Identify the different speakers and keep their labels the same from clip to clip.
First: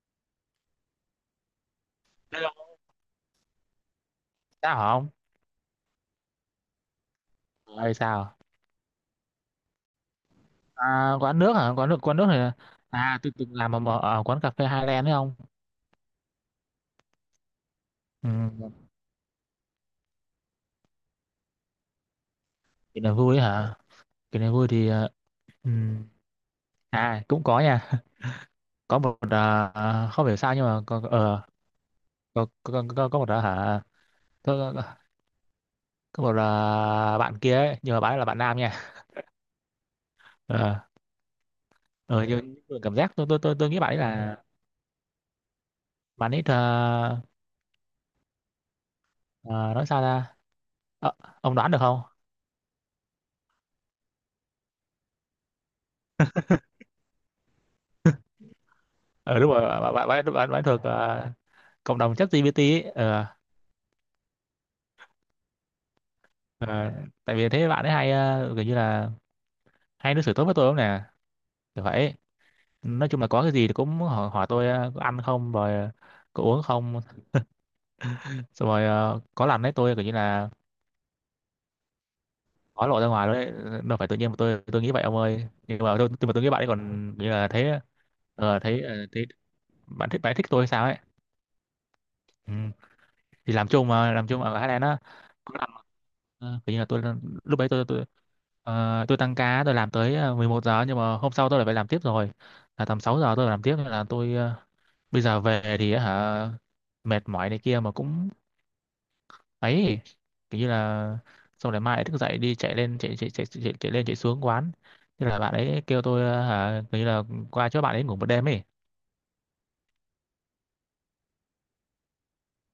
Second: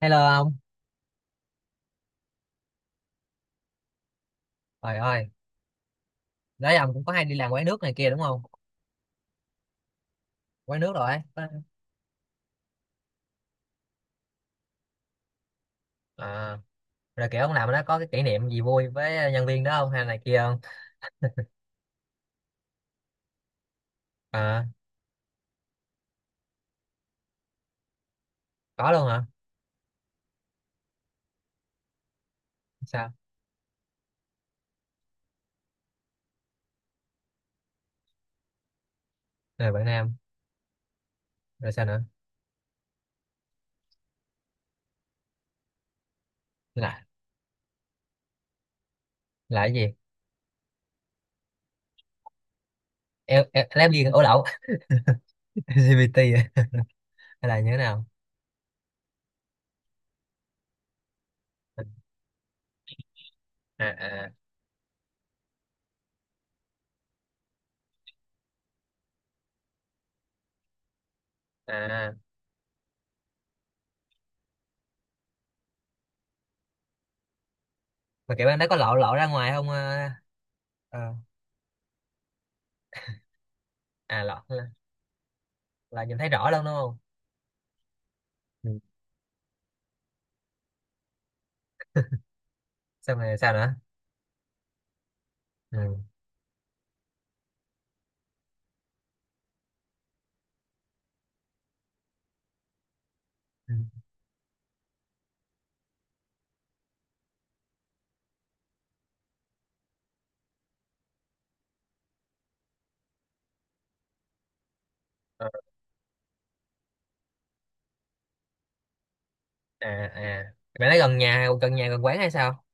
Speaker 1: Hello ông,
Speaker 2: Đây là sao hả
Speaker 1: trời
Speaker 2: ông?
Speaker 1: ơi, đấy ông cũng có hay đi làm quán nước này
Speaker 2: Ơi
Speaker 1: kia đúng
Speaker 2: sao?
Speaker 1: không? Quán nước rồi
Speaker 2: À,
Speaker 1: ấy.
Speaker 2: quán nước hả? Quán nước này tôi từng làm ở, quán cà phê Highland đấy không?
Speaker 1: À, rồi kiểu ông làm ở đó có cái kỷ
Speaker 2: Ừ,
Speaker 1: niệm gì vui với nhân viên đó không hay này kia không?
Speaker 2: cái này vui ấy hả? Cái này
Speaker 1: À,
Speaker 2: vui thì ừ. À cũng có nha.
Speaker 1: có
Speaker 2: Có
Speaker 1: luôn
Speaker 2: một
Speaker 1: hả?
Speaker 2: không hiểu sao nhưng mà có
Speaker 1: Sao?
Speaker 2: có một hả? Có, có, có một bạn kia ấy, nhưng mà bạn ấy là bạn nam nha.
Speaker 1: Rồi bạn Nam,
Speaker 2: Ờ
Speaker 1: rồi sao nữa?
Speaker 2: ờ nhưng mà cảm giác tôi nghĩ bạn ấy là bạn ấy
Speaker 1: Là là cái
Speaker 2: ờ, nói
Speaker 1: gì?
Speaker 2: sao ra? Ờ, ông đoán được không?
Speaker 1: Em làm gì ổ lậu LGBT à? Hay là như thế nào?
Speaker 2: Ờ Đúng rồi thuộc cộng đồng chat GPT ấy
Speaker 1: À à
Speaker 2: ờ, tại vì thế bạn ấy hay kiểu như là hay đối xử tốt với tôi lắm nè, kiểu
Speaker 1: à,
Speaker 2: vậy. Nói chung là có cái gì thì cũng hỏi tôi có ăn không, rồi có uống không.
Speaker 1: mà kiểu bạn đó
Speaker 2: Xong
Speaker 1: có
Speaker 2: rồi
Speaker 1: lộ lộ ra
Speaker 2: có
Speaker 1: ngoài
Speaker 2: lần
Speaker 1: không?
Speaker 2: đấy tôi kiểu
Speaker 1: À,
Speaker 2: như là
Speaker 1: à,
Speaker 2: có lộ ra ngoài đấy. Đâu phải tự
Speaker 1: à
Speaker 2: nhiên
Speaker 1: lộ
Speaker 2: mà tôi nghĩ vậy ông ơi, nhưng mà
Speaker 1: là nhìn
Speaker 2: tôi
Speaker 1: thấy
Speaker 2: mà tôi
Speaker 1: rõ
Speaker 2: nghĩ bạn
Speaker 1: luôn
Speaker 2: ấy
Speaker 1: đúng không?
Speaker 2: còn kiểu như là thấy
Speaker 1: Ừ.
Speaker 2: thấy thấy bạn thích, bạn ấy thích tôi hay sao ấy. Ừ.
Speaker 1: Xong rồi sao
Speaker 2: Thì làm
Speaker 1: nữa?
Speaker 2: chung, mà làm chung ở thái lan á, có làm
Speaker 1: Ừ.
Speaker 2: kiểu như là tôi lúc đấy tôi tôi tăng ca, tôi làm tới 11 giờ nhưng mà hôm sau tôi lại phải làm tiếp rồi, là tầm 6 giờ tôi phải làm
Speaker 1: Ừ.
Speaker 2: tiếp, nên là tôi bây giờ về thì á hả, mệt mỏi này kia mà cũng ấy, kiểu như là xong rồi mai lại thức dậy đi chạy lên chạy chạy chạy chạy, chạy lên chạy xuống quán. Thế là
Speaker 1: Ờ,
Speaker 2: bạn ấy kêu tôi hả, kiểu như là qua chỗ bạn ấy ngủ một đêm ấy.
Speaker 1: À à, bạn ấy gần nhà gần quán hay sao?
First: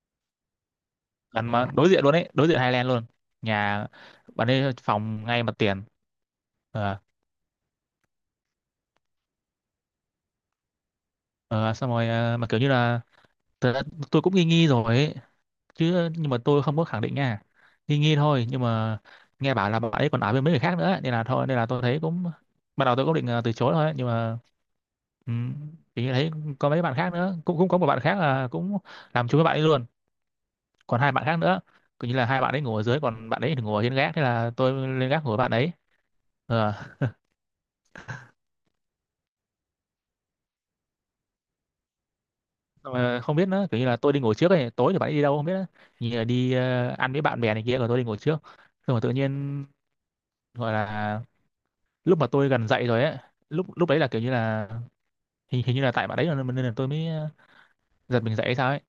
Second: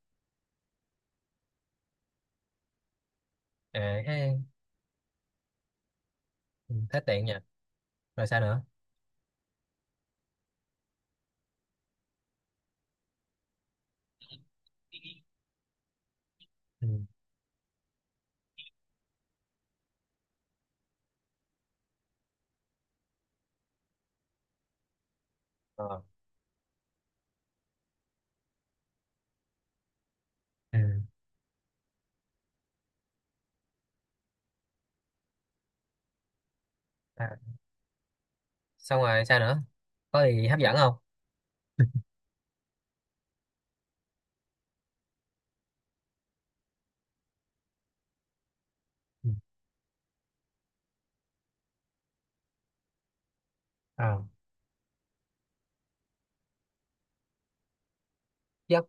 Speaker 2: Gần mà đối diện luôn ấy, đối diện Highland luôn, nhà
Speaker 1: À,
Speaker 2: bạn ấy phòng ngay mặt tiền. Ờ.
Speaker 1: hết điện nha, rồi sao nữa.
Speaker 2: Ờ, xong rồi mà kiểu như là thật ra tôi cũng nghi nghi rồi ấy chứ, nhưng mà tôi không có
Speaker 1: Ừ.
Speaker 2: khẳng định nha, nghi nghi thôi. Nhưng mà nghe bảo là bạn ấy còn nói với mấy người khác nữa ấy, nên là thôi, nên là tôi thấy cũng ban đầu tôi cũng định từ chối thôi ấy. Nhưng mà um,
Speaker 1: Ờ.
Speaker 2: thì thấy có mấy bạn khác nữa, cũng cũng có một bạn khác là cũng làm chung với bạn ấy luôn,
Speaker 1: Ừ.
Speaker 2: còn hai bạn khác nữa, kiểu như là hai bạn ấy ngồi ở dưới còn bạn ấy thì ngồi ở trên gác, thế là tôi lên gác ngồi với bạn ấy. ờ
Speaker 1: À, xong rồi sao nữa, có gì hấp dẫn không.
Speaker 2: Xong rồi không biết nữa, kiểu như là tôi đi ngồi trước ấy, tối thì bạn ấy đi đâu không biết nữa, như là đi ăn với bạn bè này kia, rồi tôi đi ngồi trước. Xong rồi tự
Speaker 1: Ừ.
Speaker 2: nhiên gọi là lúc mà tôi gần dậy rồi ấy, lúc lúc đấy là kiểu
Speaker 1: À,
Speaker 2: như là hình hình như là tại bạn đấy là- nên là tôi mới giật mình dậy hay sao ấy.
Speaker 1: chắc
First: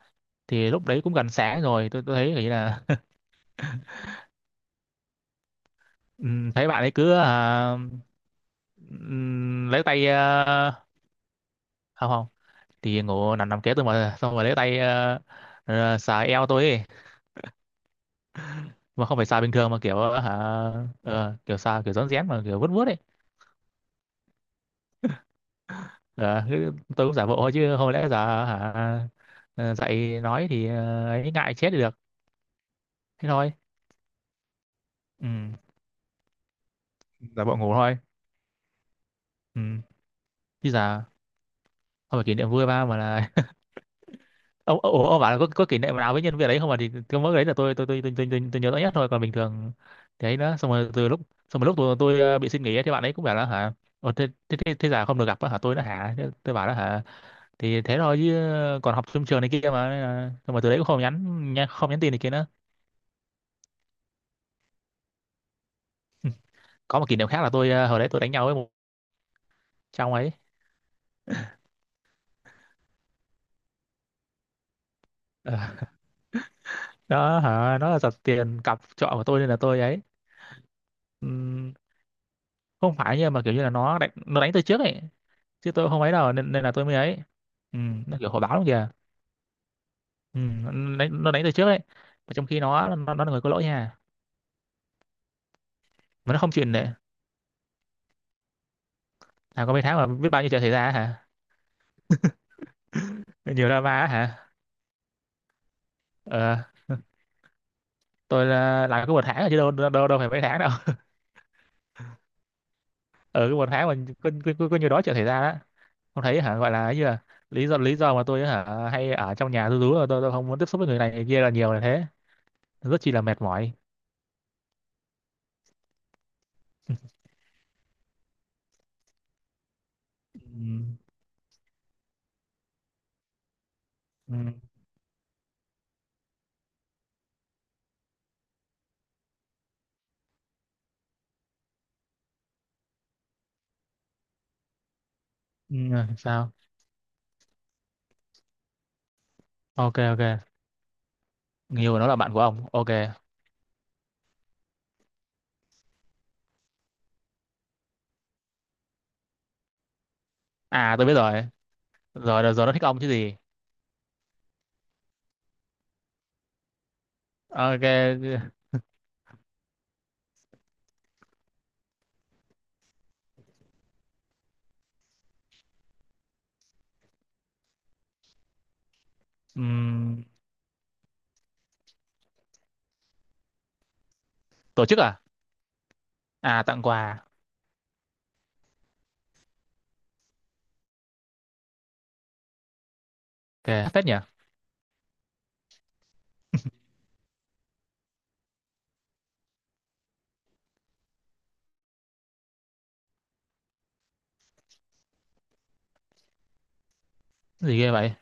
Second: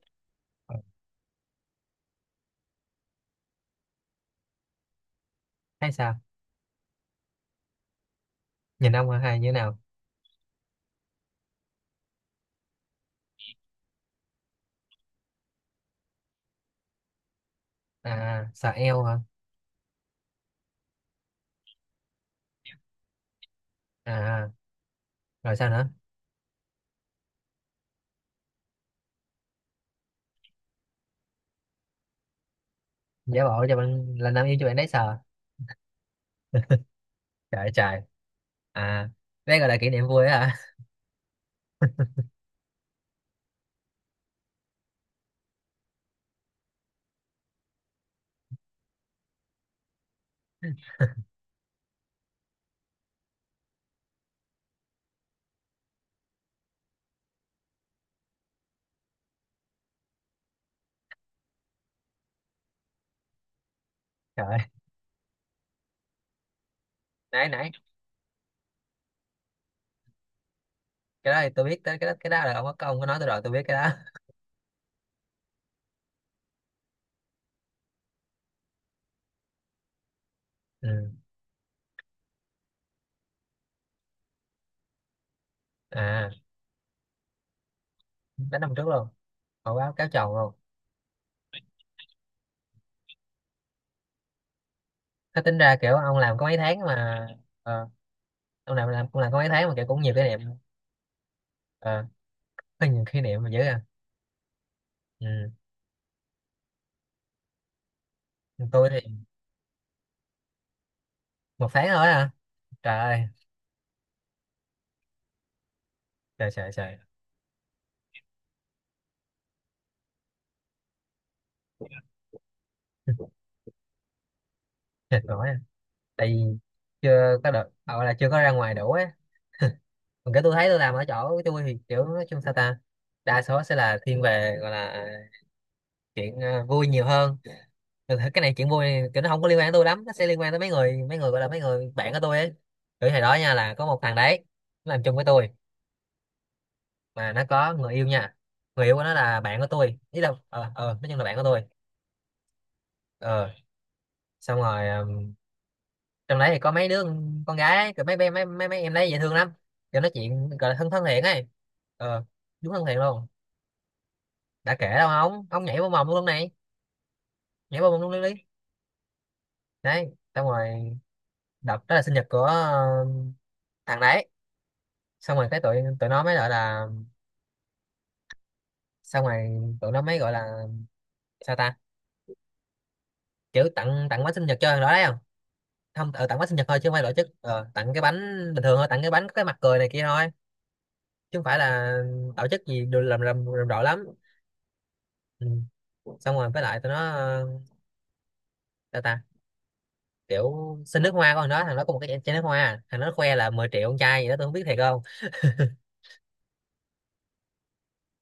Speaker 2: Thì
Speaker 1: ờ,
Speaker 2: lúc đấy cũng gần sáng rồi, tôi thấy kiểu như là
Speaker 1: hay sao,
Speaker 2: thấy bạn ấy cứ
Speaker 1: nhìn ông hay như thế nào.
Speaker 2: lấy tay không không, thì ngủ nằm nằm kế tôi, mà xong rồi lấy tay xà eo tôi ấy,
Speaker 1: À sờ eo
Speaker 2: mà không
Speaker 1: hả,
Speaker 2: phải xà bình thường mà kiểu hả kiểu xà kiểu rón rén mà kiểu vuốt vuốt ấy.
Speaker 1: à rồi sao nữa.
Speaker 2: Ờ, thế tôi cũng giả bộ thôi, chứ không lẽ giờ hả ờ, dậy nói thì ấy ngại chết thì được, thế
Speaker 1: Giả
Speaker 2: thôi.
Speaker 1: bộ cho bạn là nam yêu cho bạn đấy sờ.
Speaker 2: Ừ, giả bộ
Speaker 1: Trời
Speaker 2: ngủ thôi.
Speaker 1: trời, à đây gọi là kỷ
Speaker 2: Ừ,
Speaker 1: niệm vui á hả.
Speaker 2: chứ giờ không phải kỷ niệm vui ba mà là ông ông bảo là có kỷ niệm nào với nhân viên đấy không, mà thì cái mỗi cái đấy là tôi nhớ rõ nhất thôi, còn bình thường thì ấy nữa. Xong rồi từ lúc xong rồi lúc tôi bị xin nghỉ ấy, thì bạn ấy cũng bảo là hả Ồ, thế giờ không được gặp á hả tôi đó hả. Thế tôi bảo đó hả, thì thế thôi chứ, còn học trong trường này kia mà. Nên là- xong rồi từ đấy cũng không nhắn, nhắn- không nhắn tin này kia nữa.
Speaker 1: Trời.
Speaker 2: Có một kỷ niệm khác
Speaker 1: Nãy
Speaker 2: là tôi
Speaker 1: nãy
Speaker 2: hồi đấy tôi đánh nhau với một trong ấy.
Speaker 1: cái đó thì tôi biết, tới cái đó, cái đó là ông có nói tôi rồi, tôi biết cái đó.
Speaker 2: Ờ, đó hả, nó là giật tiền cặp trọ của tôi nên là tôi ấy.
Speaker 1: Ừ.
Speaker 2: Ừ, không phải, nhưng mà kiểu như là nó đánh từ trước ấy, chứ tôi không ấy
Speaker 1: À
Speaker 2: đâu, nên, là tôi mới ấy. Ừ, nó kiểu hồi báo
Speaker 1: đánh
Speaker 2: luôn
Speaker 1: năm trước
Speaker 2: kìa.
Speaker 1: luôn, hồi báo cáo chồng
Speaker 2: Ừ,
Speaker 1: luôn.
Speaker 2: nó đánh từ trước ấy, mà trong khi nó là người có lỗi nha,
Speaker 1: Thế tính ra kiểu ông
Speaker 2: mà
Speaker 1: làm
Speaker 2: nó
Speaker 1: có
Speaker 2: không
Speaker 1: mấy
Speaker 2: chịu
Speaker 1: tháng
Speaker 2: nể.
Speaker 1: mà. ờ, ông làm cũng làm có mấy
Speaker 2: À
Speaker 1: tháng mà
Speaker 2: có mấy
Speaker 1: kiểu
Speaker 2: tháng
Speaker 1: cũng
Speaker 2: mà
Speaker 1: nhiều kỷ
Speaker 2: biết
Speaker 1: niệm.
Speaker 2: bao nhiêu chuyện xảy ra hả,
Speaker 1: À, có nhiều kỷ niệm mà dữ
Speaker 2: nhiều
Speaker 1: à.
Speaker 2: drama á hả.
Speaker 1: Ừ.
Speaker 2: ờ, tôi là
Speaker 1: Tôi thì
Speaker 2: làm có một tháng rồi chứ đâu đâu, đâu đâu phải mấy tháng đâu.
Speaker 1: một tháng thôi à, trời ơi
Speaker 2: Ở cái một tháng mà có nhiều đó chuyện xảy ra đó, không thấy
Speaker 1: trời
Speaker 2: hả,
Speaker 1: trời
Speaker 2: gọi là ấy
Speaker 1: trời.
Speaker 2: như là lý do, mà tôi hả hay ở trong nhà tôi rú là tôi không muốn tiếp xúc với người này người kia là nhiều là thế, rất chi là mệt mỏi.
Speaker 1: Mệt mỏi à. Tại vì chưa có được gọi là chưa có ra ngoài đủ á, còn cái tôi thấy tôi làm
Speaker 2: Ừ,
Speaker 1: ở chỗ của tôi thì kiểu nói chung sao ta, đa số sẽ là thiên
Speaker 2: ừ,
Speaker 1: về gọi là chuyện vui nhiều hơn. Thực ra cái này chuyện vui này, kiểu nó không có liên quan tới tôi lắm, nó sẽ liên quan tới mấy người gọi là mấy người bạn của tôi ấy. Kiểu hồi đó nha là có một thằng đấy nó làm chung với tôi
Speaker 2: ừ, sao.
Speaker 1: mà nó có người yêu nha, người yêu của nó là bạn của tôi,
Speaker 2: Ok,
Speaker 1: ý
Speaker 2: ok,
Speaker 1: là nói chung là bạn của tôi.
Speaker 2: người yêu của nó là bạn của ông, ok.
Speaker 1: Ờ xong rồi trong đấy thì có mấy đứa con gái ấy, kiểu mấy bé mấy mấy mấy em đấy dễ thương lắm, kiểu nói chuyện gọi là thân
Speaker 2: À
Speaker 1: thân
Speaker 2: tôi biết
Speaker 1: thiện
Speaker 2: rồi,
Speaker 1: ấy. Ờ,
Speaker 2: rồi nó
Speaker 1: đúng
Speaker 2: thích
Speaker 1: thân thiện
Speaker 2: ông chứ
Speaker 1: luôn.
Speaker 2: gì.
Speaker 1: Đã kể đâu ông nhảy vào mồm luôn này, nhảy
Speaker 2: Ok.
Speaker 1: vào mồm luôn đi. Đấy xong rồi, đợt đó là sinh nhật của thằng đấy. Xong rồi cái tụi tụi nó mới gọi là, xong rồi tụi nó mới
Speaker 2: Ừm,
Speaker 1: gọi là sao ta, kiểu tặng tặng bánh sinh nhật cho thằng
Speaker 2: tổ
Speaker 1: đó
Speaker 2: chức
Speaker 1: đấy không.
Speaker 2: à.
Speaker 1: Không tặng bánh sinh
Speaker 2: À,
Speaker 1: nhật thôi
Speaker 2: tặng
Speaker 1: chứ không phải tổ
Speaker 2: quà.
Speaker 1: chức, tặng cái bánh bình thường thôi, tặng cái bánh có cái mặt cười này kia thôi, chứ không phải là tổ chức gì đồ làm rộ
Speaker 2: Ok
Speaker 1: lắm.
Speaker 2: phết nhỉ.
Speaker 1: Ừ. Xong rồi với lại tụi nó sao ta, kiểu xin nước hoa con đó, thằng đó có một cái chai nước hoa, thằng nó khoe là 10 triệu con trai gì đó, tôi không biết thiệt không.
Speaker 2: Cái gì ghê vậy.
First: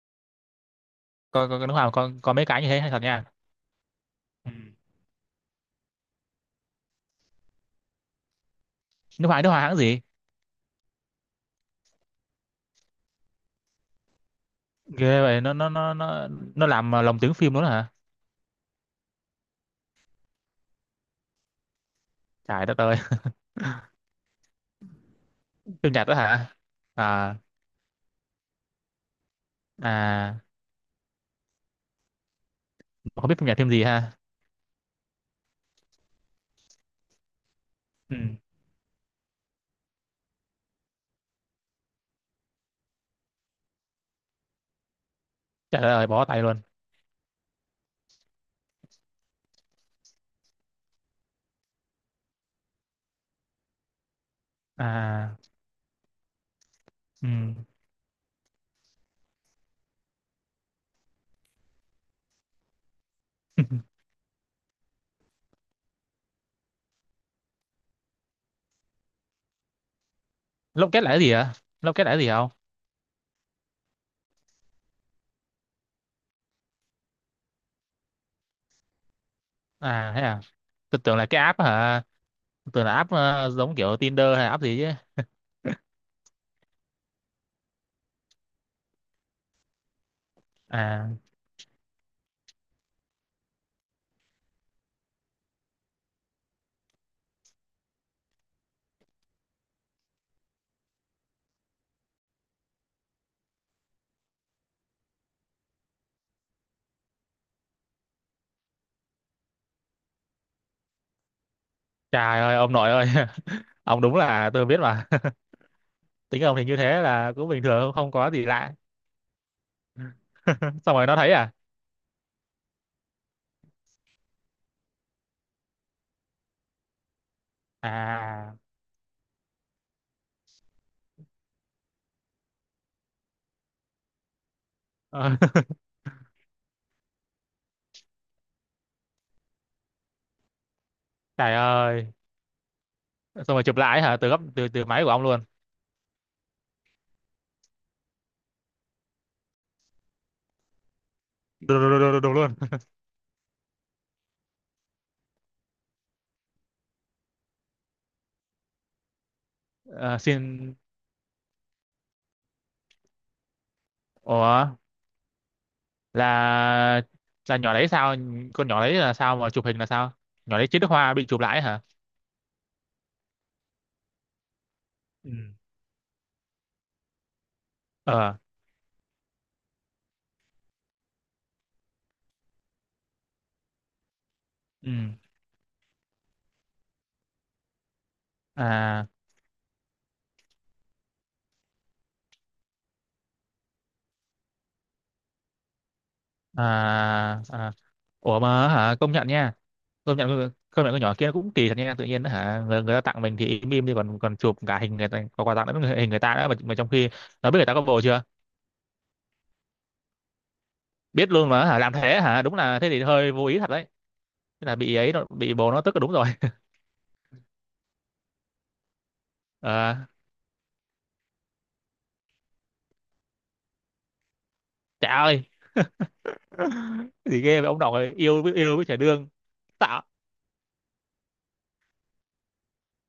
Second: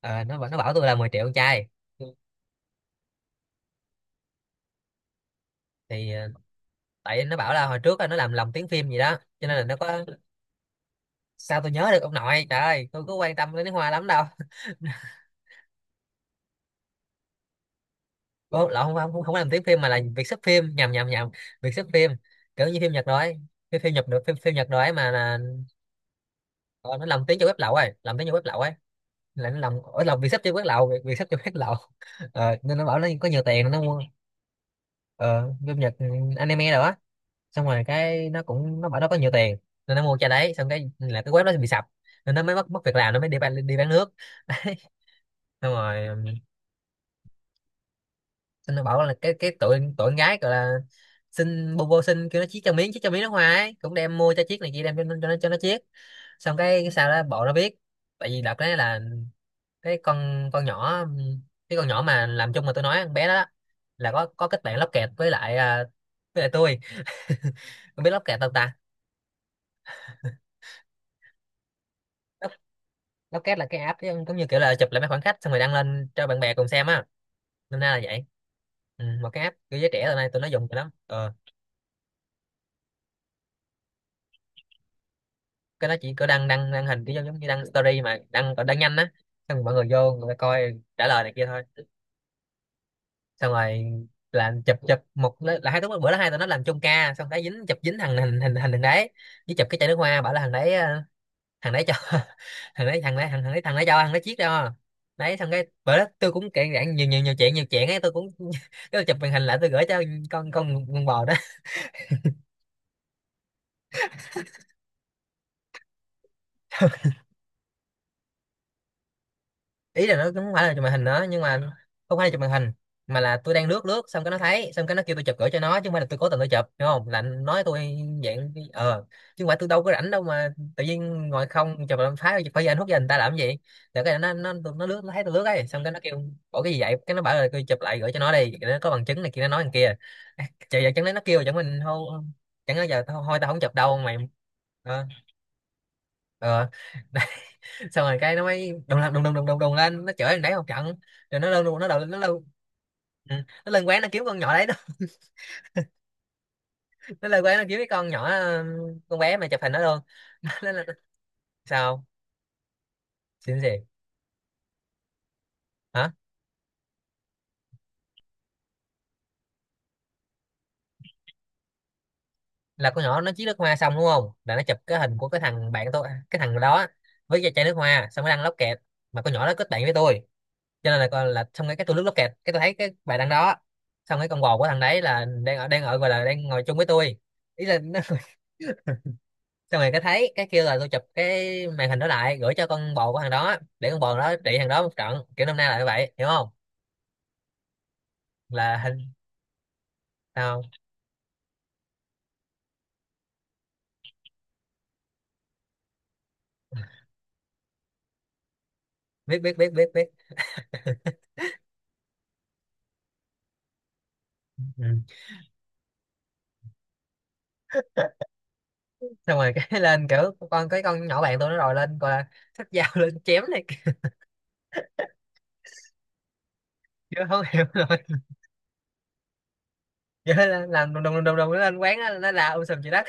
Speaker 1: Ờ, nó bảo tôi là 10 triệu con
Speaker 2: Có
Speaker 1: trai.
Speaker 2: nước hoa, có mấy cái như thế hay thật nha. Ừ.
Speaker 1: Thì tại nó bảo là hồi trước á, nó làm lồng tiếng phim gì đó
Speaker 2: Nước hoa,
Speaker 1: cho
Speaker 2: nước
Speaker 1: nên
Speaker 2: hoa
Speaker 1: là nó
Speaker 2: hãng gì.
Speaker 1: có. Sao tôi nhớ được ông nội, trời ơi tôi có quan tâm đến nước hoa lắm đâu.
Speaker 2: Ghê vậy, nó làm lồng tiếng phim luôn đó hả.
Speaker 1: Ủa, lộn, không, không làm tiếng phim mà là việc xếp phim, nhầm nhầm nhầm, việc xếp phim, kiểu
Speaker 2: Trời đất
Speaker 1: như phim
Speaker 2: ơi.
Speaker 1: Nhật rồi ấy. Phim phim Nhật được phim phim Nhật rồi ấy mà là
Speaker 2: Phim nhật đó hả.
Speaker 1: ờ, nó làm
Speaker 2: À
Speaker 1: tiếng cho web lậu, rồi làm tiếng cho web lậu ấy, là nó làm ở lòng vì
Speaker 2: à,
Speaker 1: sắp cho quán lậu vì sắp chơi quán lậu. Ờ, nên nó bảo nó có
Speaker 2: không biết
Speaker 1: nhiều
Speaker 2: phim nhật phim
Speaker 1: tiền nó
Speaker 2: gì
Speaker 1: mua.
Speaker 2: ha.
Speaker 1: Ờ, Phim Nhật, ừ, anime rồi á. Xong rồi
Speaker 2: Ừ.
Speaker 1: cái nó cũng nó bảo nó có nhiều tiền nên nó mua cho đấy, xong cái là cái web nó bị sập, nên nó mới mất mất việc làm, nó mới đi bán nước. Đấy xong
Speaker 2: Trời đất
Speaker 1: rồi,
Speaker 2: ơi
Speaker 1: ừ,
Speaker 2: bó tay luôn.
Speaker 1: xong nó bảo là cái tụi tụi con gái gọi là xin bô bô, xin kêu nó chiết cho miếng nước hoa ấy, cũng đem mua cho chiếc này kia, đem cho, cho nó
Speaker 2: À.
Speaker 1: cho nó chiết. Xong cái sao đó bộ nó
Speaker 2: Ừ.
Speaker 1: biết, tại vì đợt đấy là cái con nhỏ, cái con nhỏ mà làm chung mà tôi nói con bé đó là có kết bạn lóc kẹt với lại tôi, không biết lóc kẹt đâu ta.
Speaker 2: Lốc kết là cái gì hả? Lốc kết là cái gì không?
Speaker 1: Lóc lóc là cái app giống giống như kiểu là chụp lại mấy khoảnh khắc xong rồi đăng lên cho bạn bè cùng xem á, nên ra là vậy. Ừ, một cái app kiểu giới trẻ
Speaker 2: À
Speaker 1: hôm
Speaker 2: thế
Speaker 1: nay
Speaker 2: à,
Speaker 1: tôi nó dùng nhiều lắm
Speaker 2: tôi tưởng là cái app hả, tưởng là app giống kiểu Tinder hay app gì chứ.
Speaker 1: cái nó chỉ có đăng đăng đăng hình cái giống giống như đăng story mà đăng, còn đăng nhanh á, xong rồi mọi người vô người ta coi trả
Speaker 2: À
Speaker 1: lời này kia thôi. Xong rồi làm chụp chụp một, là hai đứa bữa đó hai tụi nó làm chung ca, xong cái dính chụp, dính thằng, hình hình hình thằng đấy với chụp cái chai nước hoa, bảo là thằng đấy à, thằng đấy cho. Thằng đấy thằng đấy thằng đấy cho thằng đấy chiếc đâu. Đấy xong cái bởi đó tôi cũng kể rạn nhiều nhiều nhiều chuyện ấy tôi cũng. Cái tôi chụp màn hình lại, tôi gửi cho con bò đó.
Speaker 2: trời ơi ông nội ơi. Ông đúng là tôi biết mà. Tính ông thì như thế là cũng bình thường, không có gì lạ.
Speaker 1: Ý là nó cũng không phải là chụp màn
Speaker 2: Xong
Speaker 1: hình
Speaker 2: rồi nó
Speaker 1: nữa
Speaker 2: thấy
Speaker 1: nhưng
Speaker 2: à.
Speaker 1: mà không phải là chụp màn hình, mà là tôi đang lướt lướt xong cái nó thấy, xong cái nó kêu tôi chụp gửi cho nó, chứ không phải là tôi cố tình tôi chụp, đúng không là nói tôi dạng
Speaker 2: À.
Speaker 1: chứ không phải tôi đâu có rảnh đâu mà tự nhiên ngồi không chụp làm phá phải giờ anh hút giờ người ta làm cái gì. Là cái nó lướt, nó thấy tôi
Speaker 2: ờ,
Speaker 1: lướt ấy, xong cái nó kêu bỏ cái gì vậy, cái nó bảo là tôi chụp lại gửi cho nó đi, nó có bằng chứng này kia, nó nói thằng kia à, trời giờ chẳng lẽ nó kêu chẳng
Speaker 2: Trời
Speaker 1: mình
Speaker 2: ơi.
Speaker 1: thôi, chẳng lẽ giờ thôi, thôi
Speaker 2: Xong
Speaker 1: tao không
Speaker 2: rồi
Speaker 1: chụp
Speaker 2: chụp
Speaker 1: đâu
Speaker 2: lại
Speaker 1: mày.
Speaker 2: hả, từ góc từ từ máy
Speaker 1: Ờ
Speaker 2: của ông luôn.
Speaker 1: ờ đấy. Xong rồi cái nó mới đùng đùng đùng đùng đùng đùng đùng lên, nó chửi thằng đấy một trận, rồi nó lên luôn,
Speaker 2: Đúng,
Speaker 1: nó
Speaker 2: đúng,
Speaker 1: đầu
Speaker 2: đúng,
Speaker 1: nó
Speaker 2: đúng
Speaker 1: lên.
Speaker 2: Đúng luôn.
Speaker 1: Ừ. Nó lên quán nó kiếm con nhỏ đấy nó, nó lên quán nó kiếm cái con nhỏ, ừ, con bé mà chụp hình nó luôn.
Speaker 2: Ờ,
Speaker 1: nó,
Speaker 2: xin,
Speaker 1: nó, sao, xin gì,
Speaker 2: ủa
Speaker 1: hả?
Speaker 2: là là nhỏ đấy sao? Con nhỏ đấy là sao mà chụp hình là sao? Nhỏ đấy chết nước hoa bị chụp lại hả.
Speaker 1: Là con nhỏ nó chiết nước hoa xong đúng không, là nó chụp cái hình của
Speaker 2: Ừ.
Speaker 1: cái thằng bạn tôi cái thằng đó với cái chai nước hoa, xong nó
Speaker 2: Ờ.
Speaker 1: đăng lóc kẹt, mà con nhỏ đó kết bạn với tôi, cho nên là con là xong cái tôi lướt lóc kẹt cái tôi thấy cái bài đăng đó. Xong cái con bồ của thằng
Speaker 2: Ừ.
Speaker 1: đấy là đang ở gọi là đang ngồi chung với tôi, ý là nó,
Speaker 2: À
Speaker 1: xong rồi cái thấy cái kêu là tôi chụp cái màn hình đó lại gửi cho con bồ của thằng đó, để con bồ đó trị thằng đó một trận, kiểu năm nay là như vậy hiểu không,
Speaker 2: à à. Ủa mà
Speaker 1: là
Speaker 2: hả,
Speaker 1: hình.
Speaker 2: công nhận nha.
Speaker 1: Tao
Speaker 2: Công nhận con nhỏ kia nó cũng kỳ thật nha, tự nhiên hả người ta tặng mình thì im im đi, còn còn chụp cả hình người ta có quà tặng lẫn hình người ta đó, mà trong khi nó biết người ta có bồ chưa,
Speaker 1: biết biết biết biết biết.
Speaker 2: biết luôn mà hả làm thế hả. Đúng là thế thì hơi vô ý thật đấy, thế là bị
Speaker 1: Ừ.
Speaker 2: ấy nó- bị bồ nó tức là đúng rồi.
Speaker 1: Xong rồi cái lên
Speaker 2: À,
Speaker 1: kiểu cái con nhỏ bạn tôi nó rồi lên gọi là xách dao lên chém này kia.
Speaker 2: trời ơi.
Speaker 1: Chứ
Speaker 2: Gì
Speaker 1: không
Speaker 2: ghê
Speaker 1: hiểu
Speaker 2: vậy ông
Speaker 1: rồi,
Speaker 2: nội, yêu với trẻ đương tạo.
Speaker 1: vậy là làm đùng đùng đùng đùng đùng, nó lên quán nó la sùm chị đất.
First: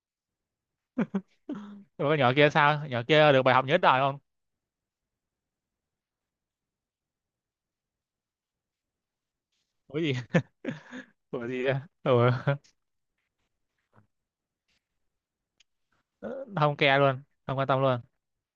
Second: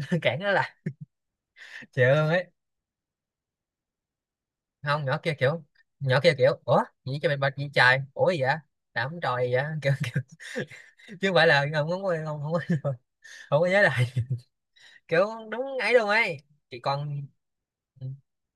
Speaker 1: Cản nó là chịu
Speaker 2: Rồi con
Speaker 1: luôn
Speaker 2: nhỏ
Speaker 1: ấy.
Speaker 2: kia sao, nhỏ kia được bài học nhớ đời không?
Speaker 1: Không nhỏ kia kiểu, nhỏ kia kiểu ủa gì cho mày bạch gì trời, ủa gì vậy, đảm tròi gì vậy. kiểu,
Speaker 2: Có gì,
Speaker 1: kiểu chứ không phải
Speaker 2: có
Speaker 1: là
Speaker 2: gì á?
Speaker 1: không không không
Speaker 2: Ừ.
Speaker 1: không, không, không, không có nhớ lại, kiểu đúng ấy luôn ấy.
Speaker 2: Không
Speaker 1: Chị
Speaker 2: care
Speaker 1: con.
Speaker 2: luôn, không quan tâm luôn.
Speaker 1: Ừ.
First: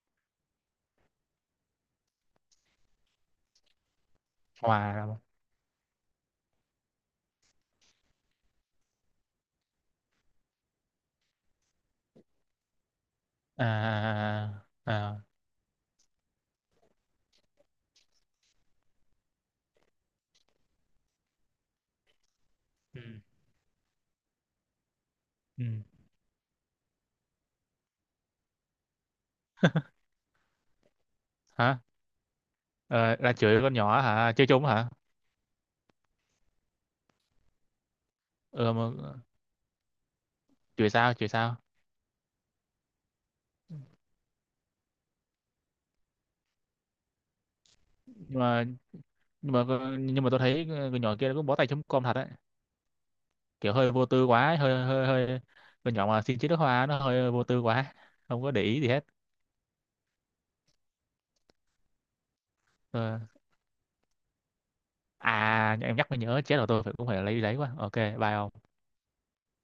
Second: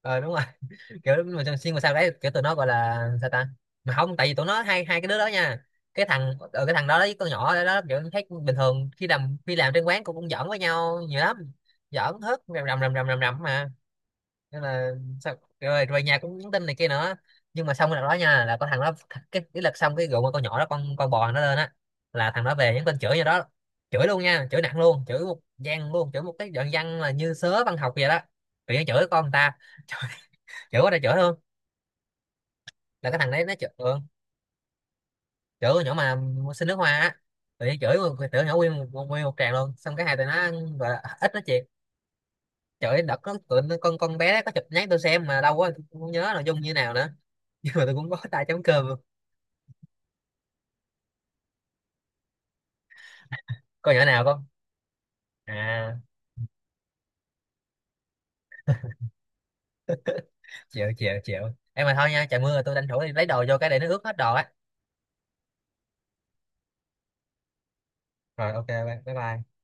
Speaker 1: Đúng rồi. Kiểu mà xuyên mà sao đấy, kiểu tụi nó gọi là sao ta, mà không tại vì tụi nó hai hai cái đứa
Speaker 2: Hòa.
Speaker 1: đó nha, cái thằng cái thằng đó với con nhỏ đó kiểu thấy bình thường, khi làm trên quán cũng cũng giỡn với nhau nhiều lắm, giỡn hết rầm rầm rầm rầm rầm rầm
Speaker 2: À,
Speaker 1: mà, nên là
Speaker 2: à. À, à.
Speaker 1: sao, rồi về nhà cũng nhắn tin này kia nữa. Nhưng mà xong cái đợt đó nha là có thằng đó cái lật xong cái rượu, mà con nhỏ đó con bò nó lên á, là thằng đó về nhắn tin
Speaker 2: Ừ.
Speaker 1: chửi như đó, chửi luôn nha, chửi nặng luôn, chửi một
Speaker 2: Ừ.
Speaker 1: gian luôn, chửi một cái đoạn văn là như sớ văn học vậy đó, tự nhiên chửi con người ta. Chửi, chửi quá trời chửi luôn.
Speaker 2: Hả.
Speaker 1: Là
Speaker 2: Ờ,
Speaker 1: cái thằng
Speaker 2: là
Speaker 1: đấy nó
Speaker 2: chửi
Speaker 1: chửi,
Speaker 2: con
Speaker 1: ừ,
Speaker 2: nhỏ hả? Chơi trốn hả?
Speaker 1: chửi con nhỏ mà xin nước hoa á, tự nhiên tự nhỏ nguyên
Speaker 2: Ờ mà
Speaker 1: một, nguyên một tràng luôn, xong cái hai tụi nó gọi
Speaker 2: chửi
Speaker 1: là
Speaker 2: sao? Chửi
Speaker 1: ít nói
Speaker 2: sao?
Speaker 1: chuyện. Chửi đợt nó con bé đó có chụp nhắn tôi xem mà đâu có, tôi không nhớ nội dung như nào nữa. Nhưng mà tôi cũng có
Speaker 2: Nhưng
Speaker 1: tay chấm
Speaker 2: mà
Speaker 1: cơm luôn,
Speaker 2: nhưng mà nhưng mà tôi thấy con nhỏ kia nó cũng bó tay chấm com thật đấy. Kiểu hơi
Speaker 1: còn nhỏ
Speaker 2: vô
Speaker 1: nào
Speaker 2: tư
Speaker 1: không
Speaker 2: quá, hơi hơi hơi. Con
Speaker 1: à,
Speaker 2: nhỏ mà xin chữ nước hoa nó hơi vô tư quá, không có để ý gì hết.
Speaker 1: chịu chịu chịu. Em mà thôi nha, trời mưa rồi tôi tranh thủ đi
Speaker 2: Ờ,
Speaker 1: lấy đồ vô cái để nó ướt hết đồ á,
Speaker 2: à em nhắc mới nhớ chết rồi, tôi phải cũng phải lấy quá. Ok, bye ông.
Speaker 1: rồi ok bye bye bye.